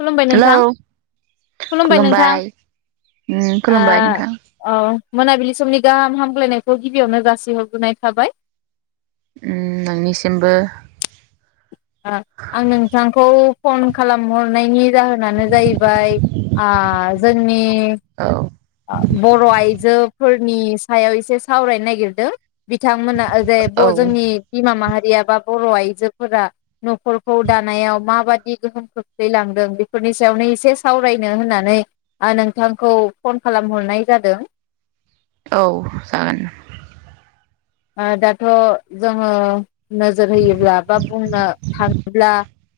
खुलुमबाय हेलौ नोंथां खुलुमबाय उम ओ खुलुमबाय नोंथां। औ मोनाबिलि समनि गाहाम हामग्लायनायखौ गिबियावनो जासिहरग्रोनाय थाबाय। उम नोंनिसिमबो ओ आं नोंथांखौ फन खालाम हरनायनि जाहोन नानो जाहैबाय आ जोंनि औ आ बर आइजोफोर नि सायाव एसे सावरायनो नागिरदो। बिथांमोना जे औ ब जोंनि बिमा माहा गैयाबा बर' आइजोफोरा नख'रखौ दानायाव माबादि गोहोम खोख्लैलांदों बेफोरनि सायावनो एसे सावरायनो होननानै ओ नोंथांखौ फन खालामहरनाय जादों। औ जागोन ओ दाथ' जोंङो नोजोर होयोब्ला बा बुंनो थाङोब्ला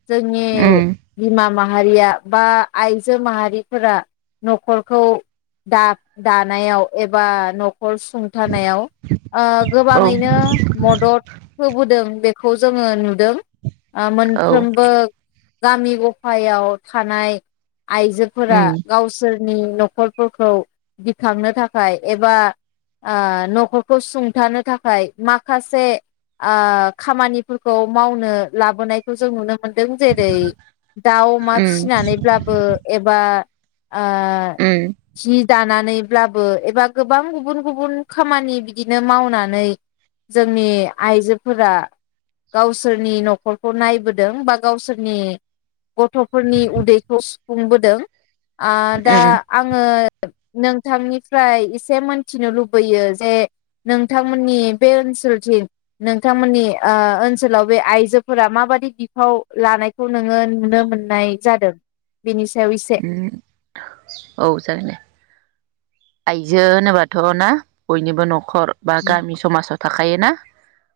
जोंनि उम बिमा माहारिया बा आइजो माहारिफोरा नख'रखौ दा- दानायाव एबा न हर सुंथानायाव ओ औ गोबाङैनो मदद होबो दों बेखौ जोङो नुदों। ओ औ मोनफ्रोमबो गामि गफायाव थानाय। आइजोफोरा उम गावसोर नि नखरफोरखौ गिखांनो थाखाय एबा ओ नख'रखौ सुंथानो थाखाय माखासे आ खामानिफोरखौ मावनो लाबोनायखौ जों नुनो मोनदों जेरै दाउ अमा उम फिसिनानैब्लाबो एबा आ उम सित दानानैब्लाबो एबा गोबां गुबुन गुबुन खामानि बिदिनो मावना नै जोंनि आइजोफोरा गावसोरनि नख'रखौ नायबोदों बा गावसोरनि गथ'फोरनि उदैखौ सु फुंबोदों। आ दा उम आंङो नोंथांनिफ्राय एसे मोनथिनो लुबैयो जे नों नोंथांमोननि बे ओनसोलथिं नोंथांमोननि ओ ओनसोलाव बे आइजोफोरा माबादि बिफाव लानायखौ नोङो नुनो मोननाय जादों? बिनि उम औ जागोन दे। आइजो होनोबाथ' ना बयनिबो नख खर बा गामि समाज थाखायोना?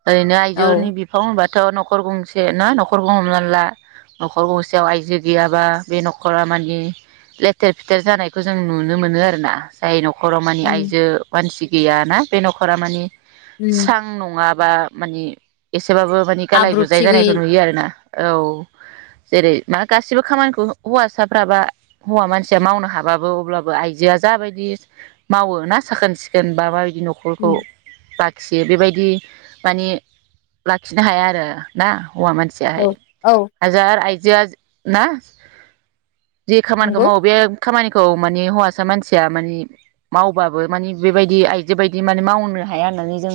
ओरैनो आइजोनि औ बिफाव होनबा थ न'खर गंसे ना न'खरखौ हमना ला न'खर गंसेयाव आयजो गैयाबा बे न'खरा मानि लेथेर फेथेर जानायखौ जों नुनो मोनो आरोना। जाय न' न'खरमानि उम आयजो मानसि गैयााना बे न'खरा मानि उम स्रां नङा बा मानि ए एसेबाबो मानि गालाय गुजाय आब्रुथि जानायखौ गैयि नुयो आरो ना। औ जेरै मा गासिबो खामानिखौ हौवासाफ्राबा हौवा मानसिया मावनो हाबाबो अब्लाबो आइजोआ जाबायदि मावो ना साखोन सिखोन बा बाय बि न'खरखौ उम बा खियो बेबायदि माने लाखिनो हाया आरो ना। हौवा मानसियाहाय औ औ हाजार आइ जोआ ना जि खामानिखौ नंगौ मावो बे खामानिखौ माने हौवासा मानसिया मानि मावबाबो मानि बेबायदि आयजो बायदि माने मावनो हाया होननानै जों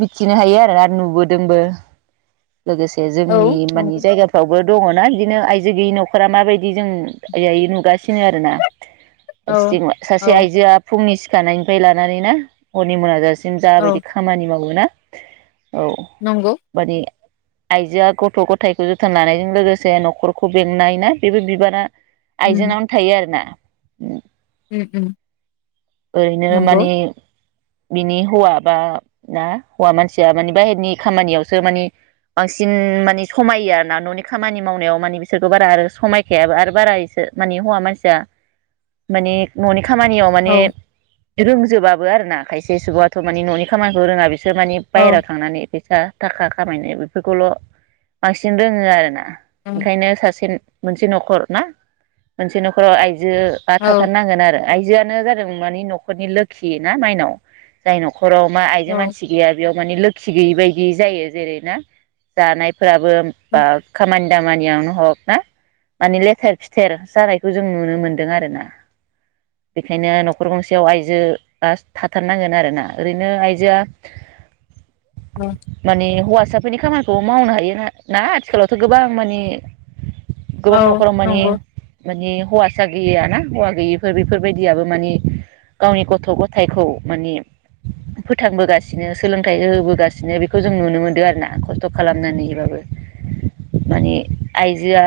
मिथिनो हायो आरो नुबोदोंबो । लोगोसे औ जोंनि माने नंगौ जायगाफ्रावबो दङ' ना बिदिनो आइजो गैयि नखरा माबायदि जों नुगासिनो आरोना। औ [unintelligible] औ आइजोआ फुंनि जानायनिफ्राय लानानै ना हरनि मोना जा सिम औ जाबायदि खामानि मावोना औ नंगौ माने आइजोआ गथ' गथायखौ जोथोन लानायजों लोगोसे न'खरखौ बेंनाय ना बेबो बिबाना उम आइजोनावनो थायो आरो ना । उम उम उम ओरैनो नंगौ मानि बिनि हौवा बा ना हौवा मानसिया माने बाहेरनि खामानियावसो मानि बांसिन माने समायो आरो ना न'नि खामानि मावनायाव मानि बिसोरखौ बारा आरो समायखायाबो आरो बारा इसो माने हौवा मानसिया मानि ननि खामानियाव औ माने रोंजोबाबो आरो ना खायसे सुबुंआथ मानि न'नि खामानिखौ रोङा बि सोर माने औ बाहेराव थांनानै बे सा थाखा खामायनाय बेफोरखौल बांसिन रोङो आरोना। उम ओंखायनो सासे मोनसे नखर ना मोनसे नखराव आइ जो बा औ थाथार नांगोन आरो। आइजोआनो जादों मानि नखरनि लोखि ना माइनाव जाय न खराव मा आइजो औ मानसि गैया बेयाव माने लोखि गैयि बायदि जायो जेरै ना जानाय फोराबो बा उम खामानि दामानियावनो हक ना माने लेथेर फिथेर जानायखौ जों नुनो मोनदों आरोना बेखायनो नखर गंसेयाव आइजोआ थाथारनांगोन आरोना ओरैनो आइजोआ उम माने हौवा फिसाफोरनि खामानिखौ मावनो हायो ना ना आथिखालावथ' गोबां माने औ गोबां औ नखराव माने नंगौ माने हौवासा गैया ना हौवा गैयिफोर बेफोरबायदियाबो माने गावनि गथ गथाइखौ माने फोथांबोगासिनो सोलोंथाइ होबोगासिनो बेखौ जों नुनो मोनदों आरो ना खस्थ खालामनानैबाबो माने आइजोआ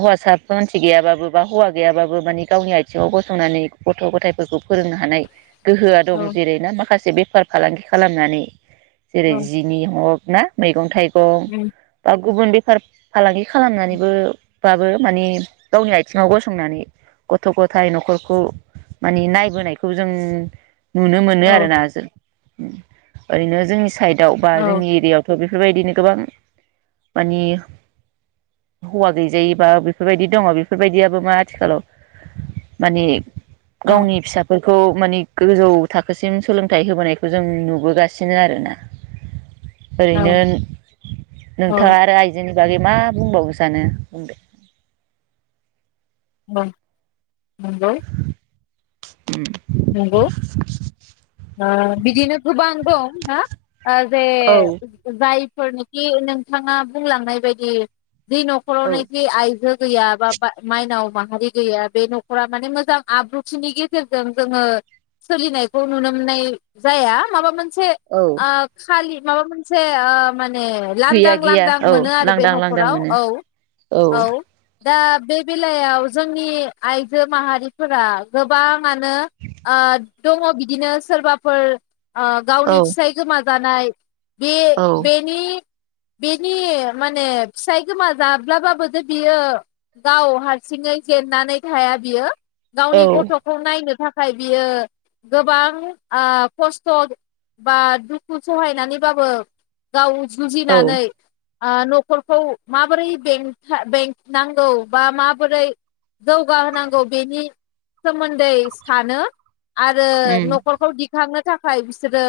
हौवासा मानसि गैयाबाबो बा हौवा गैयाबाबो माने गावनि आथिङाव गसंनानै गथ गथाइफोरखौ फोरोंनो हानाय गोहोआ दं औ जेरै ना माखासे बे फार फालांगि खालामनानै जेरै औ जिनि हग ना मैगं थाइ गं उम दा गुबुन बे फार फालांगि खालामनानैबो बाबो माने गावनि आथिङाव गसंनानै गथ' गथाइ नखरखौ माने नायबोनायखौ जों नुनो मोनो औ आरोना ओरैनो जोंनि साइडआव बा औ जोंनि एरियायावथ' बे फोरबायदिनो गोबां माने हौवा गैजायिबा बेफोरबायदि दङ बेफोरबायदियाबो मा आथिखालाव माने औ गावनि फिसाफोर खौ मानि गोजौ थाखोसिम सोलोंथाइ होबोनायखौ जों नुबोगासिनो आरोना । औ ओरैनो औ औ नोंथाङा आरो आइजोनि बागै मा बुंबावो सानो बुंदो । औ नंगौ । नंगौ ओ बिदिनो गोबां दं ना? ओ जे औ जाय फोरनोखि नोंथाङा बुंलांनाय बायदि जि औ नखरावनो खि आइजो गैया बा माइनाव माहारि गैया बे नखरा माने मोजां आब्रुथिनि गेजेरजों जोङो सोलिनायखौ नुनो मोननाय जाया माबा मोन से औ आ खालि माबा मोनसे ओ मान ए लांदां गैया गैया लांदां औ मोनो आरो बे लांदां लांदां नखराव मोनो औ औ दा बे बेलायाव जोंनि आइजो माहारिफोरा गोबाङानो ओ दङ बिदिनो सोरबाफोर ओ औ गावनि फिसाय गोमा जानाय बे औ बेनि बेनि माने फिसाय गोमा जाब्लाबाबोथ' बियो गाव हारसिङै जेननानै थाया बियो औ गावनि गथ'खौ नायनो था खाय बियो गोबां ओ खस्थ' बा दुखु सहायनानैबाबो गाव औ जुजिनानै ओ नखरखौ माबोरै बेंथा बेंनांगौ बा माबोरै जौगाहोनांगौ बेनि सोमोन्दै सानो आरो उम नखरखौ दिखांनो थाखाय बिसोरो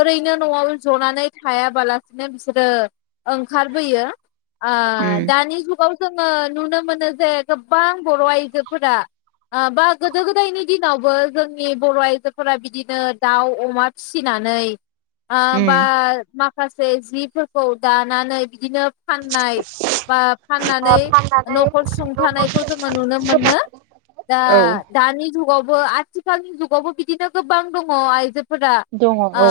ओरैनो नआव जनानै थायाबालासिनो बिसोरो ओंखारबोयो। ओ उम दानि जुगाव जोङो नुनो मोनो जे गोबां बर' आइजोफोरा ओ बा गोदो गोदायनि दिनावबो जोंनि बर' आइजोफोरा बिदिनो दाउ अमा फिसिनानै। ओ उम बा मा खासे जिफोरखौ दानानै बिदिनो फाननाय बा फाननानै नखर सुंथानायखौ जोङो नुनो मोनो दा औ दानि जुगावबो आथिखालनि जुगावबो बिदिनो गोबां दङ आइजो फौरा दङ ओ औ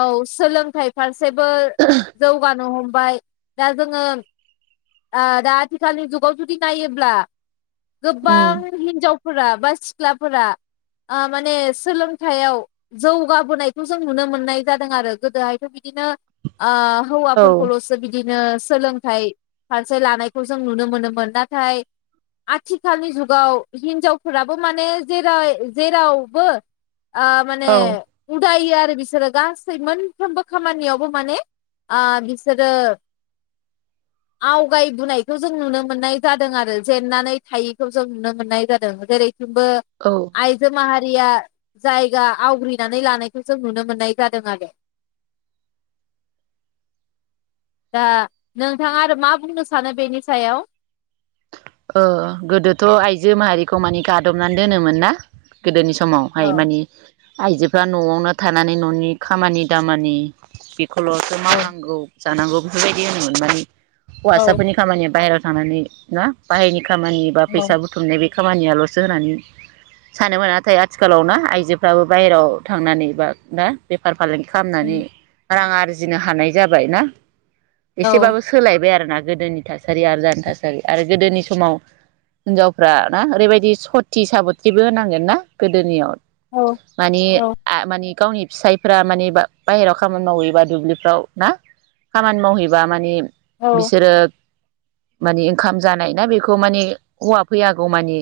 औ सोलोंथाइ फारसे सेबो जौगानो हम बाय दा जोङो ओ दा आथिखालनि जुगाव जुदि नायोब्ला उम गोबां हिनजावफोरा बा सि ख्लाफोरा ओ माने सोलोंथाइयाव जौगाबोनायखौ जों नुनो मोननाय जादों आरो गोदोहायथ' बि दिनो ओ औ हौवाफोरखौलसो बिदि ओ सोलोंथाइ फारसे लानायखौ जों नुनो मोनोमोन नाथाय आथिखालनि जुगाव हिनजावफोराबो माने जेरै- जेरावबो आ माने औ उदायो आरो बिसोरो गासै मोनफ्रोमबो खामानियावबो माने ओ बिसोरो आवगायबोनायखौ जों नुनो मोननाय जादों आरो जेननानै थायिखौ जों नुनो मोननाय जादों जेरै थिंबो औ आइजो माहा या जायगा आवग्रिनानै लानायखौ जों नुनो मोननाय जादों आरो। दा नोंथाङा आरो मा बुंनो सानो बेनि सायाव? ओ गोदोथ' आइजो माहारिखौ मानि गादबनानै दोनोमोन ना? गोदोनि समावहाय औ मानि आइजोफ्रा नआवनो थानानै ननि खामानि दामानि बे खौलसो औ मावनांगौ । जानांगौ बेफोरबायदि होनोमोन माने। औ हौवासाफोरनि खामानिया बाहेरायाव थानानै ना। बाहायनि खामानि बा फैसा बुथुमनाय बे खामानियालसो होनानै सानोमोन नाथाय आथिखालाव ना आइजोफ्राबो बाहेरायाव थांनानै ना बेफार। फालांगि खालामनानै रां आर आरजिनो हानाय जाबाय ना। औ एसेबाबो सोलायबाय आरोना। गोदोनि थासारि आरो दानि थासारि आरो गोदोनि समाव हिनजावफ्रा ना ओरैबायदि सथि साबत्रिबो होननांगोन ना गोदोनियाव। औ मानि औ आ मानि। गावनि फिसायफ्रा माने बा बाहेराव खामानि मावहैबा दुब्लिफ्राव ना खामानि मावहैबा माने। औ बिसोरो माने ओंखाम जानाय ना बेखौ माने हौवा फैयागौ मानि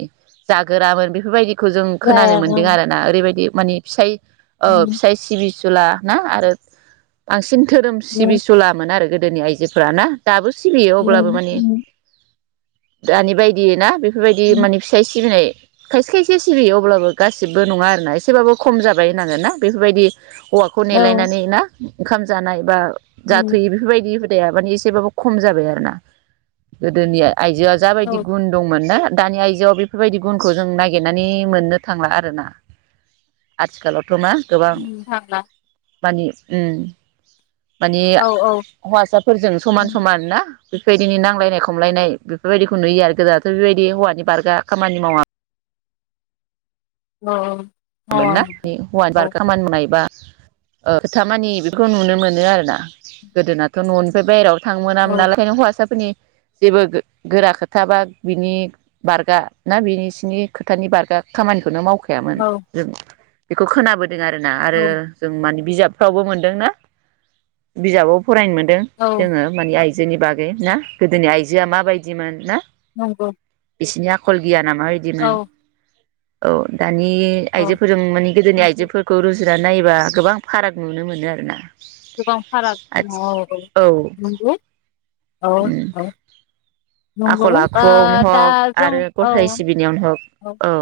जागोरामोन बेफोरबायदि खो जों खोनानो जाया मोन्दों आरोना ओरैबायदि माने फिसाइ ओ ओम फिसाय सिबि सुला ना आरो बांसिन धोरोम उम सिबिसुला मोन आरो गोद दोनि आइजोफोरा ना दाबो सिबियो अब्लाबो उम माने उम दानि बायदि ना बेफ फोरबायदि उम माने फिसाइ सिबिनाय खायसे खायसे सिबियो अब्लाबो गासिबो नङा आरोना एसेबाबो खम जाबाय होनांगोन ना बेफोरबायदि हौवाखौ औ नेलायनानै ना ओंखाम जानाय बा उम जाथयो बेफोरबायदि [unintelligible] माने एसेबाबो खम जाबाय आरो ना गोदोनिया बियोआ जाबायदि औ गुन दंमोन ना दानि आइजोआव बेफोरबायदि गुनखौ जों नागिरनानै मोननो थांला आरोना आथिखालाव त्रमा गोबां उम थांला मानि उम माने औ औ हौवासाफोरजों समान उम समान ना बेफोरबायदिनो नांलायनाय खमलायनाय बेफोरबायदिखौ नुयो आरो गोदोयावथ' बेबायदि हौवानि बारग्रा खामानि मावा अ मोनना हौवानि बारगा खामानि मावनाय बा ओ खामानि बेफोरखौ नुनो मोनो आरोना गोदोनाथ ननिफ्राय बायहेराव थां मोनामोना औ [unintelligible] हौवासाफोरनि जेबो गो-गोरा खोथा बा बिनि बारगा ना बिसिनि खोथानि बारगा खामानिखौनो मावना खायामोन औ औ बेखौ खोनाबाय आरोना आरो औ जों मानि बिजाबफ्रावबो मोनदोंना बिजाबाव फरायनो मोनदों जोङो मानि आइजो जोंनि बागै ना गोदोनि आइजोआ माबायदिमोन ना नंगौ बिसोरनि आखल गियाना औ माबायदिमोन औ दानि औ आइजोफोरजों माने गोदोनि नंगौ आइजोफोरखौ रुजु जुनानै नायोबा गोबां फाराग नुनो मोनो आरो ना गोबां फाराग दङ औ औ नंगौ औ औ नंगौ आखल ओ आखुआवनो दा हग जों आरो औ गसाइ सिबिनायावनो हग औ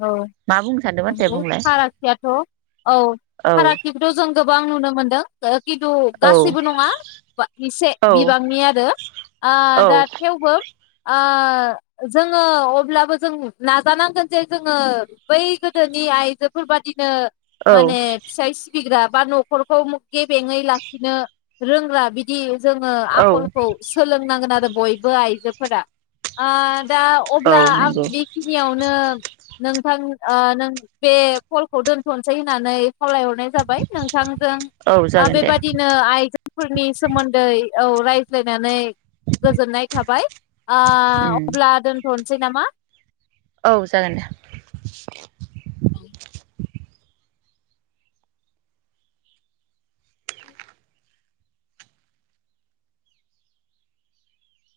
औ मा बुंनो सानदोंमोन दे बुंलाय फारागथियाथ औ औ फारागथिखौथ जों गोबां नुनो मोनदों किन्तु औ गासैबो नङा [unintelligible] एसे औ बिबांनि आरो आ औ दा थेवबो आ जोङो अब्लाबो जों नाजानांगोन जे जोङो बै गोदोनि आइजोफोर बादिनो औ माने फिसाय सिबिग्रा बा न'खरखौ गेबेङै लाखिनो रोंग्रा बिदि जोङो औ आखलखौ सोलोंनांगोन आरो बयबो आइजोफोरा ओ दा औ अब्ला आं नंगौ बेखिनियावनो नोंथां नों बे कलखौ दोनथनोसै होननानै खावलायहर नाय जाबाय नोंथांजों औ जागोन दे बेबायादिनो आइजोफोरनि सोमोन्दै औ रायज्लायनानै गोजोननाय थाबाय आ उम अब्ला थनोसै नामा औ जागोन दे औ